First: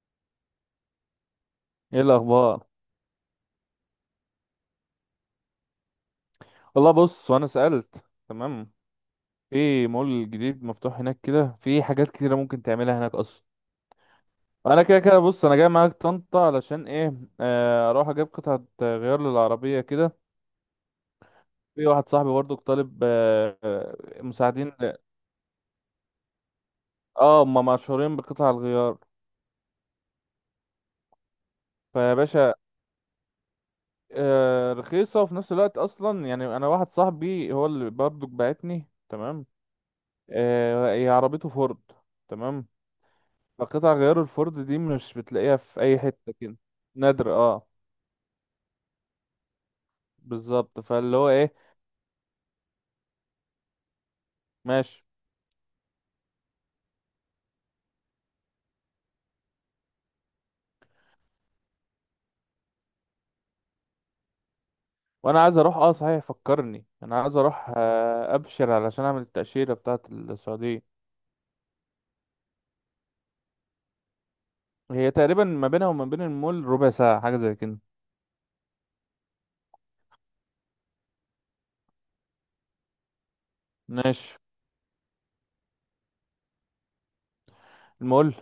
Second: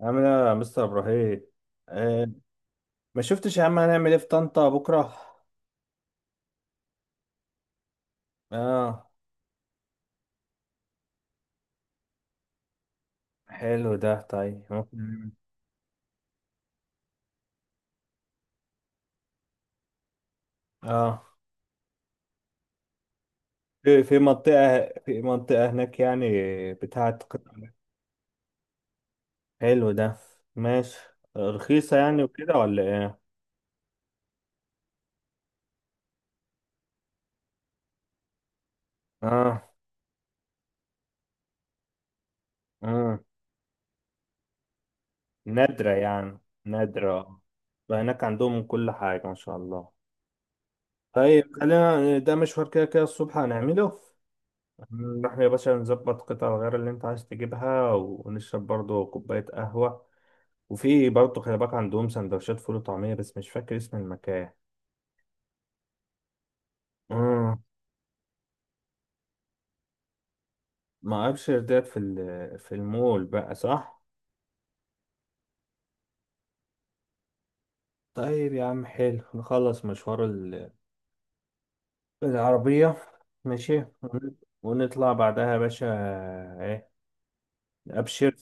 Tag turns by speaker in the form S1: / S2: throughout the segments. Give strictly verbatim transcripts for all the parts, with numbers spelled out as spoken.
S1: عامل ايه يا مستر ابراهيم؟
S2: ايه
S1: آه.
S2: الاخبار؟
S1: ما شفتش يا عم، هنعمل ايه في طنطا بكره؟
S2: والله بص، وانا سألت تمام.
S1: اه.
S2: في مول جديد مفتوح هناك كده، في حاجات كتيرة ممكن تعملها هناك اصلا.
S1: حلو ده. طيب
S2: انا
S1: ممكن
S2: كده كده
S1: نعمل-
S2: بص، انا جاي معاك طنطا علشان ايه؟ آه، اروح اجيب قطعة غيار للعربية كده.
S1: اه
S2: في واحد صاحبي برضو طالب آه،
S1: في في
S2: آه، مساعدين.
S1: منطقه في منطقه هناك يعني، بتاعه
S2: اه،
S1: قطع-
S2: هما مشهورين بقطع الغيار.
S1: حلو ده. ماشي. رخيصه
S2: فيا
S1: يعني وكده
S2: باشا،
S1: ولا ايه؟
S2: آه، رخيصة وفي نفس الوقت، اصلا يعني انا واحد صاحبي هو اللي برضو بعتني، تمام.
S1: اه،
S2: آه، هي عربيته فورد، تمام.
S1: اه.
S2: قطع غيار الفرد دي مش بتلاقيها في
S1: نادره
S2: اي حتة
S1: يعني،
S2: كده. نادر
S1: نادره.
S2: اه.
S1: فهناك عندهم كل حاجه ما شاء الله.
S2: بالظبط، فاللي هو
S1: طيب
S2: ايه.
S1: خلينا ده، مشوار كده كده الصبح هنعمله.
S2: ماشي.
S1: نروح يا باشا نظبط قطع الغيار اللي انت عايز تجيبها، ونشرب برضو كوباية قهوة. وفي برضو خلي بالك عندهم سندوتشات فول وطعمية، بس مش فاكر اسم المكان.
S2: وانا عايز اروح، اه صحيح فكرني، انا عايز
S1: امم
S2: اروح آه، ابشر علشان اعمل التأشيرة بتاعة السعودية.
S1: ما ابشر ده في ال- في المول بقى، صح؟
S2: هي تقريبا ما بينها وما بين المول ربع ساعة، حاجة زي كده.
S1: طيب يا عم، حلو. نخلص مشوار ال- العربية. ماشي ون-
S2: ماشي،
S1: ونطلع بعدها يا باشا. ايه؟
S2: المول.
S1: ابشر.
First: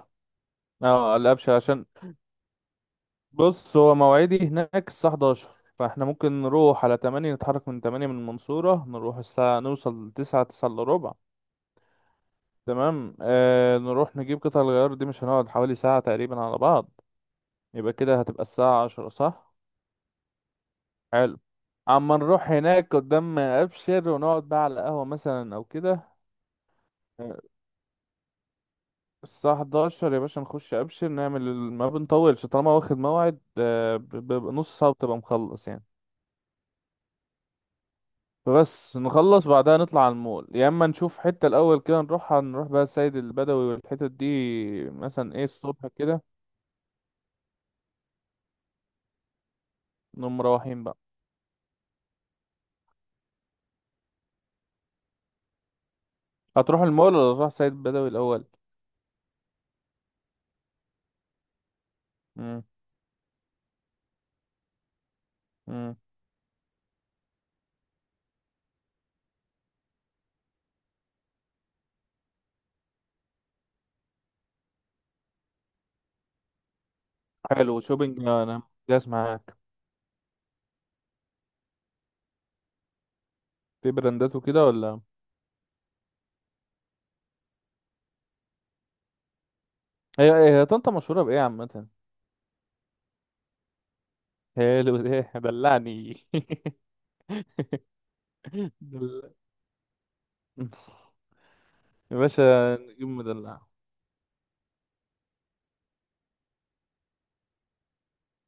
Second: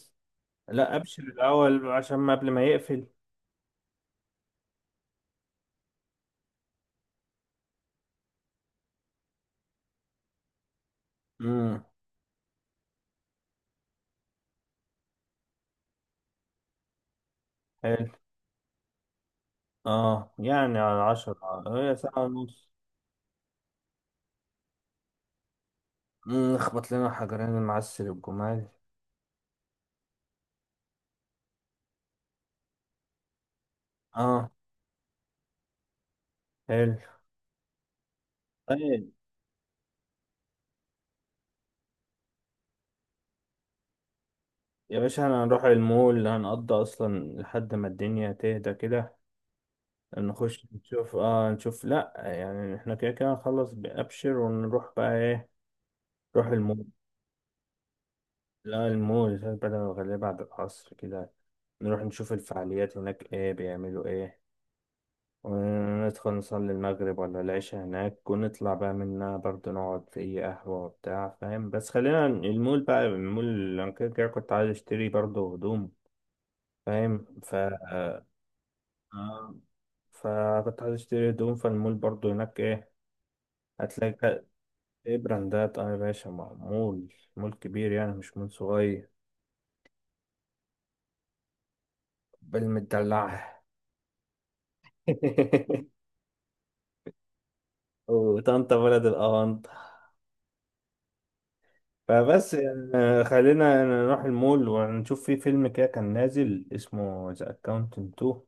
S1: لا
S2: اه
S1: ابشر
S2: الابشر عشان،
S1: الاول، عشان ما قبل ما يقفل.
S2: بص هو مواعيدي هناك الساعة حداشر. فاحنا ممكن نروح على تمانية، نتحرك من تمانية من المنصورة، نروح الساعة نوصل تسعة، تسعة الا ربع،
S1: امم
S2: تمام. آه نروح نجيب قطع الغيار دي، مش هنقعد حوالي ساعة تقريبا على بعض. يبقى
S1: حلو.
S2: كده هتبقى الساعة عشرة صح،
S1: اه يعني على
S2: حلو.
S1: عشرة، هي
S2: اما
S1: ساعة
S2: نروح
S1: ونص.
S2: هناك قدام ابشر ونقعد بقى على قهوة مثلا او كده.
S1: مم، اخبط لنا
S2: آه،
S1: حجرين المعسل والجمال.
S2: الساعة إحدى عشر يا باشا نخش ابشر نعمل ال- ما بنطولش، طالما واخد موعد آه، ب-
S1: اه.
S2: ب- نص ساعة بتبقى مخلص يعني.
S1: حلو.
S2: فبس
S1: طيب
S2: نخلص بعدها نطلع على المول، يا اما نشوف حتة الاول كده نروحها، نروح بقى السيد البدوي والحتت دي.
S1: يا باشا
S2: مثلا
S1: انا
S2: ايه،
S1: هنروح
S2: الصبح كده.
S1: المول، هنقضي اصلا لحد ما الدنيا تهدى كده.
S2: نقوم
S1: نخش
S2: مروحين بقى.
S1: نشوف، اه نشوف. لا يعني احنا كده كده نخلص بأبشر ونروح بقى، ايه؟ نروح
S2: هتروح
S1: المول.
S2: المول ولا تروح سيد بدوي الأول؟
S1: لا المول بدل الغالية بعد العصر كده. نروح نشوف
S2: مم.
S1: الفعاليات هناك، ايه بيعملوا ايه.
S2: مم.
S1: وندخل نصلي المغرب ولا العشاء هناك، ونطلع بقى منها برضه، نقعد في أي قهوة وبتاع، فاهم؟ بس خلينا المول بقى، المول اللي أنا كده كده كنت عايز أشتري برضه هدوم. فاهم؟ ف
S2: حلو، شوبينج أنا جاهز
S1: آه،
S2: معاك.
S1: فكنت عايز أشتري هدوم، فالمول برضه هناك إيه
S2: في
S1: هتلاقي
S2: براندات
S1: بقى.
S2: وكده ولا؟
S1: إيه، براندات. أه يا باشا، مع- مول، مول كبير يعني، مش مول صغير.
S2: هي هي هي طنطا مشهورة بإيه عامة؟
S1: بالمدلعة.
S2: حلو ده، دلعني
S1: وطنطا بلد
S2: دل...
S1: الأونطة.
S2: يا
S1: فبس
S2: باشا
S1: يعني،
S2: نجيب
S1: آه،
S2: مدلع.
S1: خلينا نروح المول ونشوف في فيلم كده كان نازل اسمه ذا اكاونتنت اتنين.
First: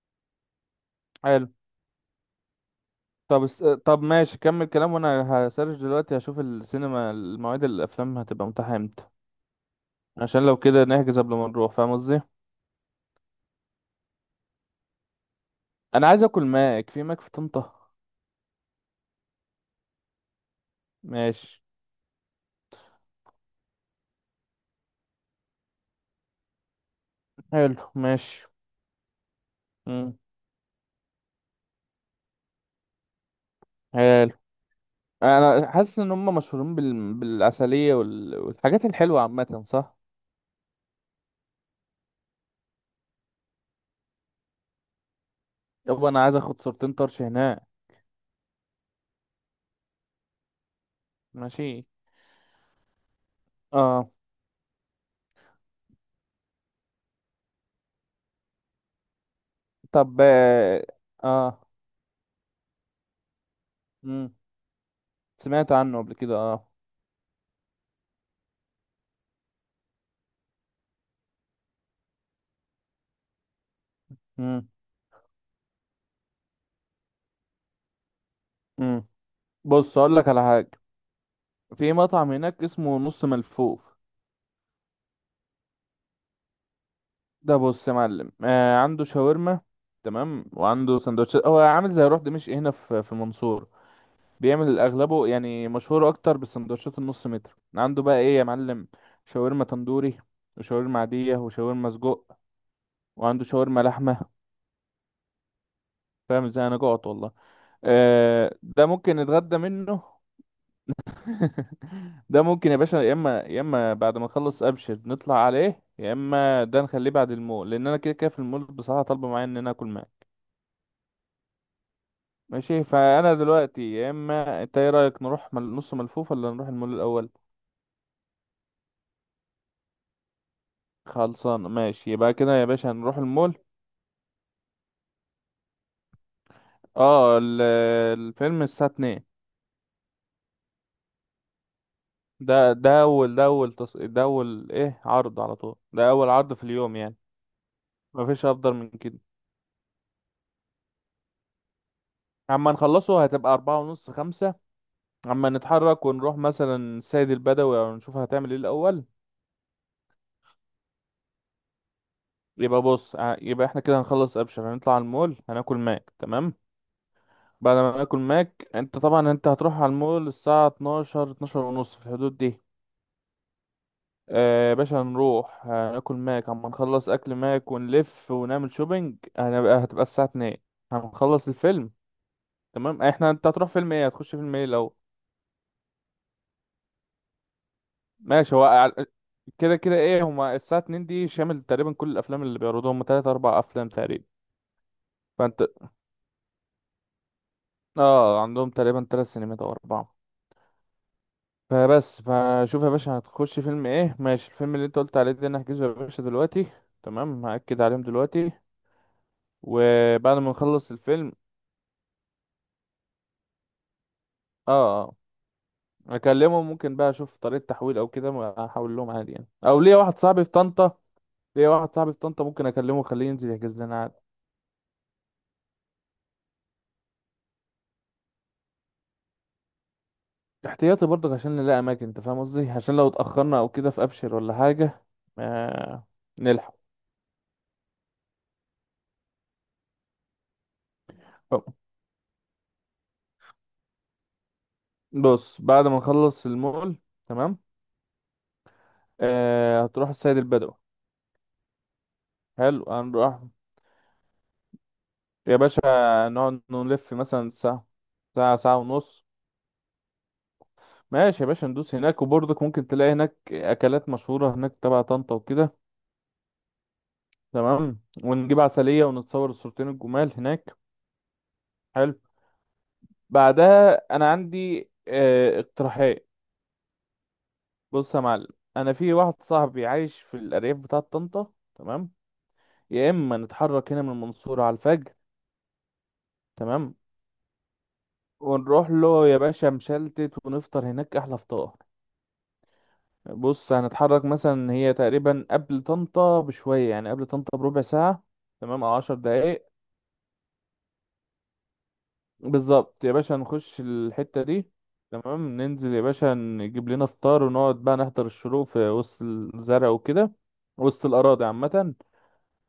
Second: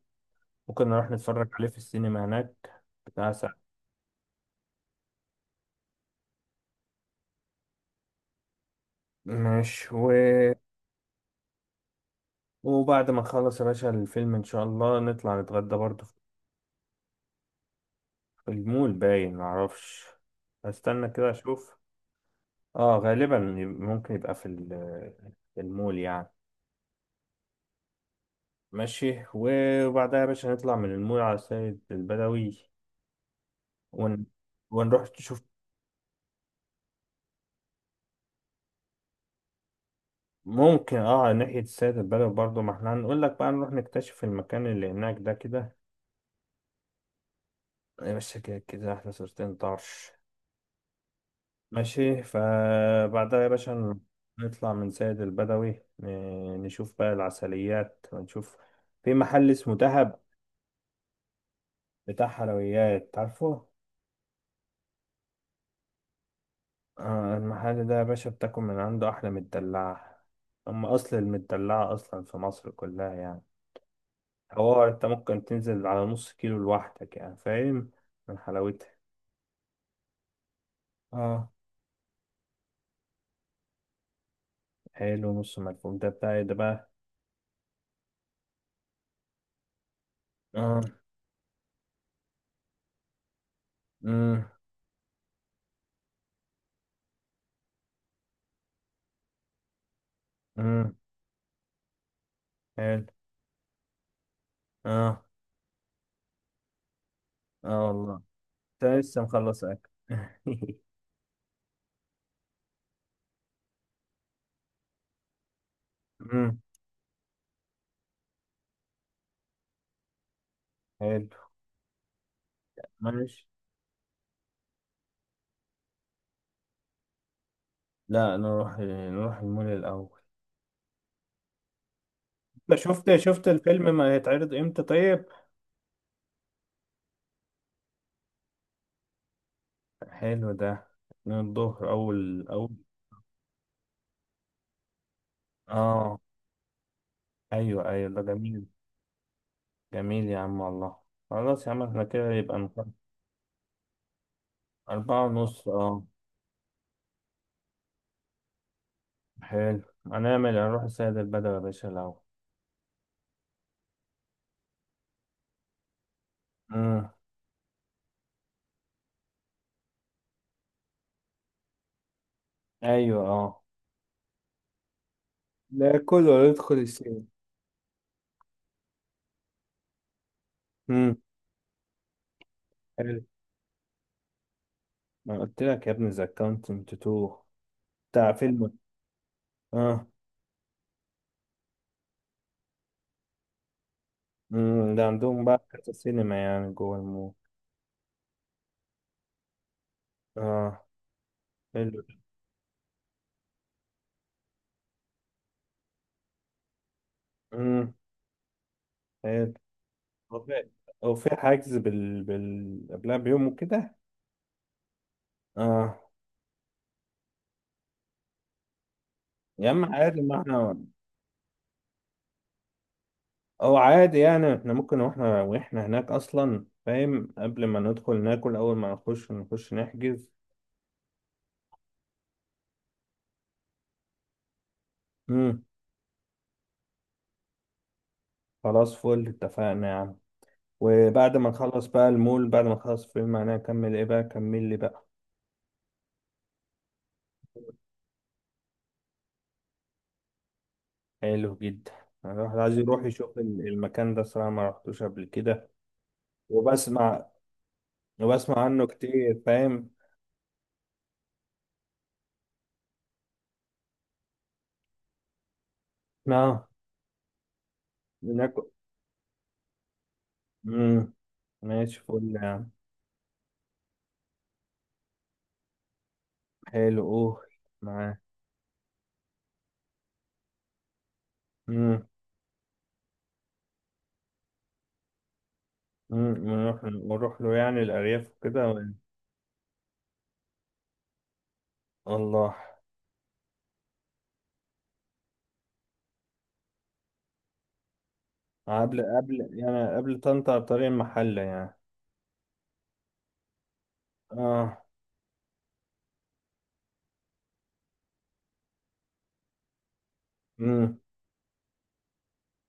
S1: ممكن نروح
S2: حلو.
S1: نتفرج عليه في السينما هناك. بتاع
S2: طب
S1: ساعة.
S2: اس... طب ماشي، كمل كلام وانا هسرش دلوقتي، هشوف السينما المواعيد الافلام هتبقى متاحه امتى.
S1: ماشي و...
S2: عشان لو كده نحجز قبل ما نروح، فاهم قصدي.
S1: وبعد ما نخلص يا باشا الفيلم، ان شاء الله نطلع نتغدى برضه.
S2: انا عايز اكل ماك، في ماك في طنطا.
S1: في المول، باين، معرفش. هستنى كده
S2: ماشي،
S1: اشوف. اه، غالبا ممكن يبقى في ال- في المول يعني.
S2: حلو، ماشي،
S1: ماشي.
S2: امم،
S1: وبعدها يا باشا نطلع من المول على سيد البدوي، ون...
S2: حلو.
S1: ونروح نشوف.
S2: انا حاسس ان هم مشهورين بال... بالعسليه وال... والحاجات الحلوه عامه صح.
S1: ممكن، اه، ناحية السيد البدوي برضه، ما احنا هنقول لك بقى نروح نكتشف المكان اللي هناك ده كده.
S2: يابا انا عايز اخد صورتين طرش هناك.
S1: يا باشا كده كده احنا صورتين طرش.
S2: ماشي
S1: ماشي. فبعدها يا باشا
S2: اه.
S1: نطلع من سيد البدوي، ن- نشوف بقى العسليات ونشوف. في محل اسمه
S2: طب
S1: دهب،
S2: اه. آه،
S1: بتاع حلويات، عارفه؟
S2: مم. سمعت عنه قبل كده اه.
S1: آه، المحل ده يا باشا بتاكل من عنده أحلى مدلعة. هم أصل المدلعة أصلا في مصر كلها يعني.
S2: مم.
S1: حوار انت ممكن تنزل على نص كيلو لوحدك يعني، فاهم؟ من حلاوتها.
S2: مم. بص اقول لك على حاجه.
S1: اه.
S2: في مطعم هناك اسمه نص ملفوف.
S1: حلو. نص ملفوف ده بتاع ايه ده بقى؟
S2: ده بص يا معلم، آه عنده شاورما، تمام،
S1: اه.
S2: وعنده سندوتشات. هو عامل زي روح دمشق، هنا في في المنصورة.
S1: امم.
S2: بيعمل اغلبه، يعني مشهور اكتر بالسندوتشات النص متر. عنده بقى ايه يا معلم: شاورما تندوري،
S1: امم.
S2: وشاورما عادية، وشاورما سجق،
S1: حلو.
S2: وعنده شاورما لحمة.
S1: اه،
S2: فاهم ازاي، انا جوعت والله.
S1: اه والله.
S2: آه
S1: انت
S2: ده ممكن
S1: لسه
S2: نتغدى
S1: مخلص اكل؟
S2: منه. ده ممكن يا باشا، يا اما يا اما بعد ما نخلص ابشر نطلع عليه، يا
S1: امم.
S2: اما ده نخليه بعد المول، لان انا كده كده في المول بصراحة طالبة معايا ان انا اكل معاه.
S1: حلو.
S2: ماشي، فانا
S1: ماشي.
S2: دلوقتي يا اما، انت ايه رايك، نروح مل- نص ملفوف ولا نروح المول الاول؟
S1: لا نروح نروح المول الاول.
S2: خلصان، ماشي، يبقى كده يا
S1: انت
S2: باشا
S1: شفت
S2: هنروح
S1: شفت
S2: المول.
S1: الفيلم ما هيتعرض امتى طيب؟
S2: اه، ال- الفيلم الساعة اتنين.
S1: حلو ده. من الظهر، اول،
S2: ده
S1: اول.
S2: ده أول، ده أول تص... ده أول إيه، عرض على طول، ده
S1: اه.
S2: أول عرض في اليوم يعني.
S1: ايوه، ايوه، ده
S2: مفيش
S1: جميل.
S2: أفضل من كده.
S1: جميل يا عم والله. خلاص يا عم، احنا كده يبقى
S2: أما
S1: نقدر.
S2: نخلصه هتبقى أربعة ونص، خمسة.
S1: أربعة
S2: أما
S1: ونص اه.
S2: نتحرك ونروح مثلا السيد البدوي، أو نشوف هتعمل إيه الأول.
S1: حلو. هنعمل هنروح السيد البدوي يا باشا الأول.
S2: يبقى بص ع- يبقى إحنا كده هنخلص أبشر، هنطلع المول هناكل ماك، تمام.
S1: مم.
S2: بعد ما ناكل ماك، أنت طبعا أنت هتروح على المول الساعة اتناشر، اتناشر ونص في الحدود دي.
S1: ايوه، اه.
S2: آه باشا، هنروح
S1: لا
S2: هناكل
S1: كله، ولا
S2: ماك، اما
S1: يدخل
S2: نخلص
S1: السينما.
S2: اكل ماك ونلف ونعمل شوبينج هنبقى هتبقى الساعة اتنين.
S1: امم.
S2: هنخلص الفيلم، تمام. آه،
S1: حلو.
S2: احنا انت هتروح فيلم ايه، هتخش فيلم ايه لو
S1: ما قلت لك يا ابني، ذا كاونتنت اتنين، بتاع
S2: ماشي هو
S1: فيلم.
S2: على- كده كده
S1: اه.
S2: ايه. هما الساعة اتنين دي شامل تقريبا كل الافلام اللي بيعرضوها، هما تلاتة، أربعة افلام تقريبا.
S1: امم، ده عندهم
S2: فانت
S1: بقى كذا سينما يعني جوه المول.
S2: اه عندهم تقريبا تلات سينمات او أربع.
S1: اه. حلو.
S2: فبس فشوف يا باشا هتخش فيلم ايه، ماشي الفيلم اللي انت قلت عليه ده نحجزه يا باشا دلوقتي، تمام، هأكد
S1: امم.
S2: عليهم دلوقتي.
S1: حلو.
S2: وبعد ما
S1: وفي
S2: نخلص الفيلم،
S1: وفي حجز بال بال قبلها بيوم وكده.
S2: اه. آه.
S1: اه.
S2: اكلمه ممكن بقى اشوف طريقة تحويل او كده، ما احول لهم عادي يعني،
S1: يا
S2: او
S1: عم
S2: ليا واحد
S1: عادي، ما
S2: صاحبي في
S1: احنا
S2: طنطا، ليا واحد صاعبي في طنطا ممكن اكلمه اخليه ينزل
S1: او
S2: يحجز لنا عادي
S1: عادي يعني، احنا ممكن واحنا واحنا هناك اصلا، فاهم؟ قبل ما ندخل ناكل، اول ما نخش نخش نحجز.
S2: احتياطي برضك عشان نلاقي اماكن. انت فاهم قصدي، عشان لو اتاخرنا او كده في ابشر ولا حاجة،
S1: امم.
S2: آه نلحق.
S1: خلاص، فل، اتفقنا يا عم. وبعد ما
S2: أو،
S1: نخلص بقى المول، بعد ما نخلص فيلم، انا اكمل ايه بقى؟ كمل لي بقى.
S2: بص، بعد ما نخلص المول، تمام، آه هتروح السيد البدوي.
S1: حلو جدا. الواحد عايز
S2: حلو،
S1: يروح
S2: هنروح
S1: يشوف ال- المكان ده صراحة، ما رحتوش قبل
S2: يا
S1: كده.
S2: باشا، نقعد نلف
S1: وبسمع
S2: مثلا ساعة، ساعة،
S1: وبسمع
S2: ساعة
S1: عنه
S2: ونص.
S1: كتير، فاهم؟
S2: ماشي يا باشا، ندوس هناك، وبرضك ممكن تلاقي هناك أكلات مشهورة هناك تبع طنطا وكده،
S1: اه.
S2: تمام. ونجيب
S1: ناكل.
S2: عسلية، ونتصور الصورتين الجمال هناك.
S1: امم. ماشي،
S2: حلو،
S1: فل يعني.
S2: بعدها انا عندي آه، اقتراحات.
S1: حلو. اوه. معاه.
S2: بص يا معلم، انا في واحد صاحبي عايش في الارياف بتاعة طنطا،
S1: امم.
S2: تمام. يا اما نتحرك هنا من المنصورة على الفجر،
S1: ونروح
S2: تمام،
S1: ونروح له يعني الارياف وكده و-
S2: ونروح له يا باشا مشلتت، ونفطر هناك احلى فطار.
S1: الله.
S2: بص هنتحرك مثلا، هي تقريبا قبل طنطا بشوية، يعني قبل طنطا بربع ساعة، تمام، او
S1: قبل
S2: عشر
S1: قبل
S2: دقايق.
S1: يعني قبل طنطا بطريق المحلة يعني.
S2: بالظبط يا باشا، نخش الحتة دي،
S1: اه.
S2: تمام. ننزل يا باشا نجيب لنا فطار، ونقعد بقى نحضر الشروق في وسط الزرع وكده،
S1: امم.
S2: وسط الأراضي عامة،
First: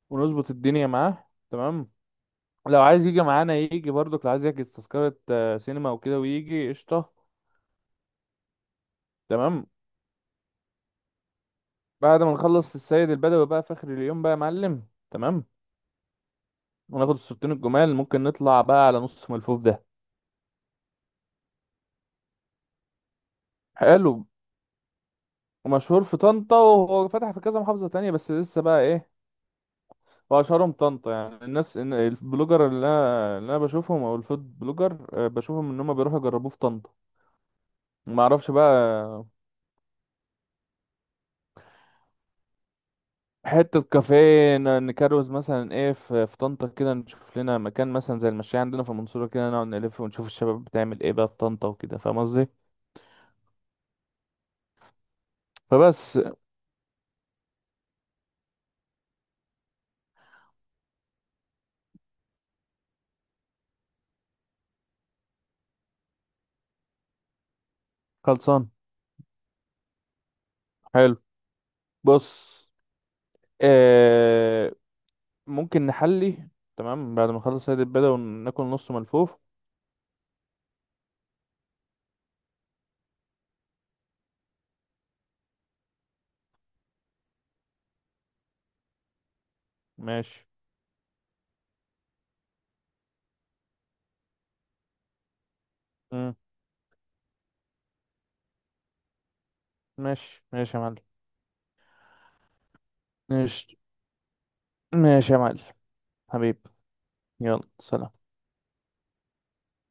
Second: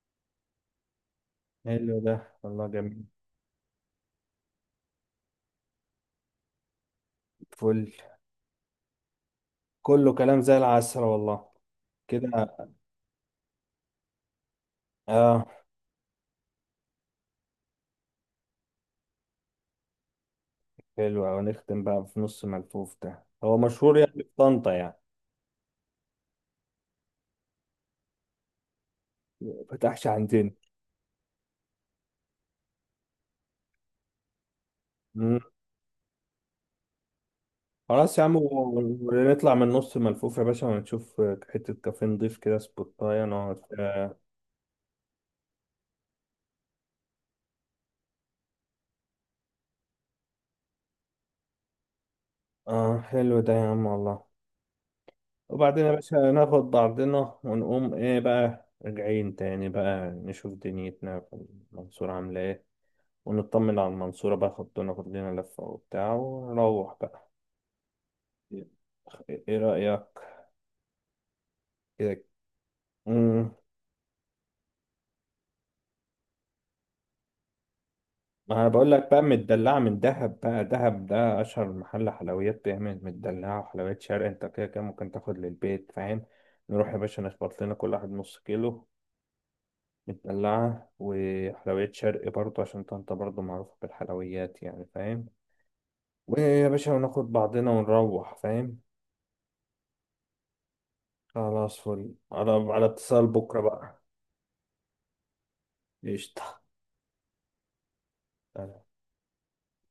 S2: ونظبط الدنيا معاه، تمام.
S1: حلو ده والله،
S2: لو
S1: جميل.
S2: عايز يجي معانا يجي برضك، لو عايز يحجز تذكرة آه، سينما وكده ويجي قشطة،
S1: فل.
S2: تمام.
S1: كله كلام زي العسل والله.
S2: بعد
S1: كده.
S2: ما نخلص السيد البدوي بقى في آخر اليوم بقى يا معلم، تمام.
S1: اه.
S2: وناخد الصورتين الجمال، ممكن نطلع بقى على نص ملفوف ده.
S1: حلو أوي. نختم بقى في نص ملفوف ده، هو مشهور يعني
S2: حلو.
S1: في طنطا يعني؟
S2: مشهور في طنطا، وهو فتح في كذا محافظة تانية، بس لسه بقى ايه.
S1: ما فتحش عندنا.
S2: واشهرهم طنطا، يعني الناس إن- البلوجر اللي انا اللي انا بشوفهم، او الفود بلوجر، آه،
S1: مم.
S2: بشوفهم ان هم بيروحوا يجربوه في طنطا.
S1: خلاص
S2: ما
S1: يا عم،
S2: اعرفش
S1: و-
S2: بقى.
S1: ونطلع من نص ملفوف يا باشا ونشوف. حتة كافيه نضيف كده، سبوتاية، نقعد،
S2: حته
S1: اه
S2: كافيه ن- نكروز مثلا، ايه، في في طنطا كده، نشوف لنا مكان مثلا زي المشاية عندنا في المنصوره كده، نقعد نلف ونشوف الشباب بتعمل ايه بقى في طنطا وكده، فاهم قصدي.
S1: آه، حلو ده يا عم والله. وبعدين يا باشا
S2: فبس،
S1: ناخد بعضنا ونقوم، ايه بقى راجعين تاني بقى، نشوف دنيتنا في المنصورة عاملة ايه. ونطمن على المنصورة بقى، خدونا ناخد لنا لفة وبتاع، ونروح بقى.
S2: خلصان،
S1: ايه رأيك؟
S2: حلو.
S1: كده.
S2: بص،
S1: امم.
S2: آه ممكن نحلي، تمام، بعد ما نخلص هذه البدا
S1: ما
S2: وناكل
S1: انا بقول
S2: نص
S1: لك بقى،
S2: ملفوف.
S1: مدلعة من دهب بقى. دهب ده اشهر محل حلويات بيعمل مدلعة وحلويات شرق. انت كده كده ممكن تاخد للبيت، فاهم؟ نروح يا باشا نخبط لنا كل واحد نص كيلو
S2: ماشي،
S1: مدلعة وحلويات شرق برضه، عشان انت برضه معروفة بالحلويات يعني، فاهم؟
S2: مم.
S1: ويا باشا وناخد بعضنا ونروح، فاهم؟
S2: ماشي، ماشي يا معلم،
S1: خلاص، فل. على على اتصال بكرة
S2: ماشي
S1: بقى.
S2: ماشي يا معلم، حبيب،
S1: قشطة.
S2: يلا سلام.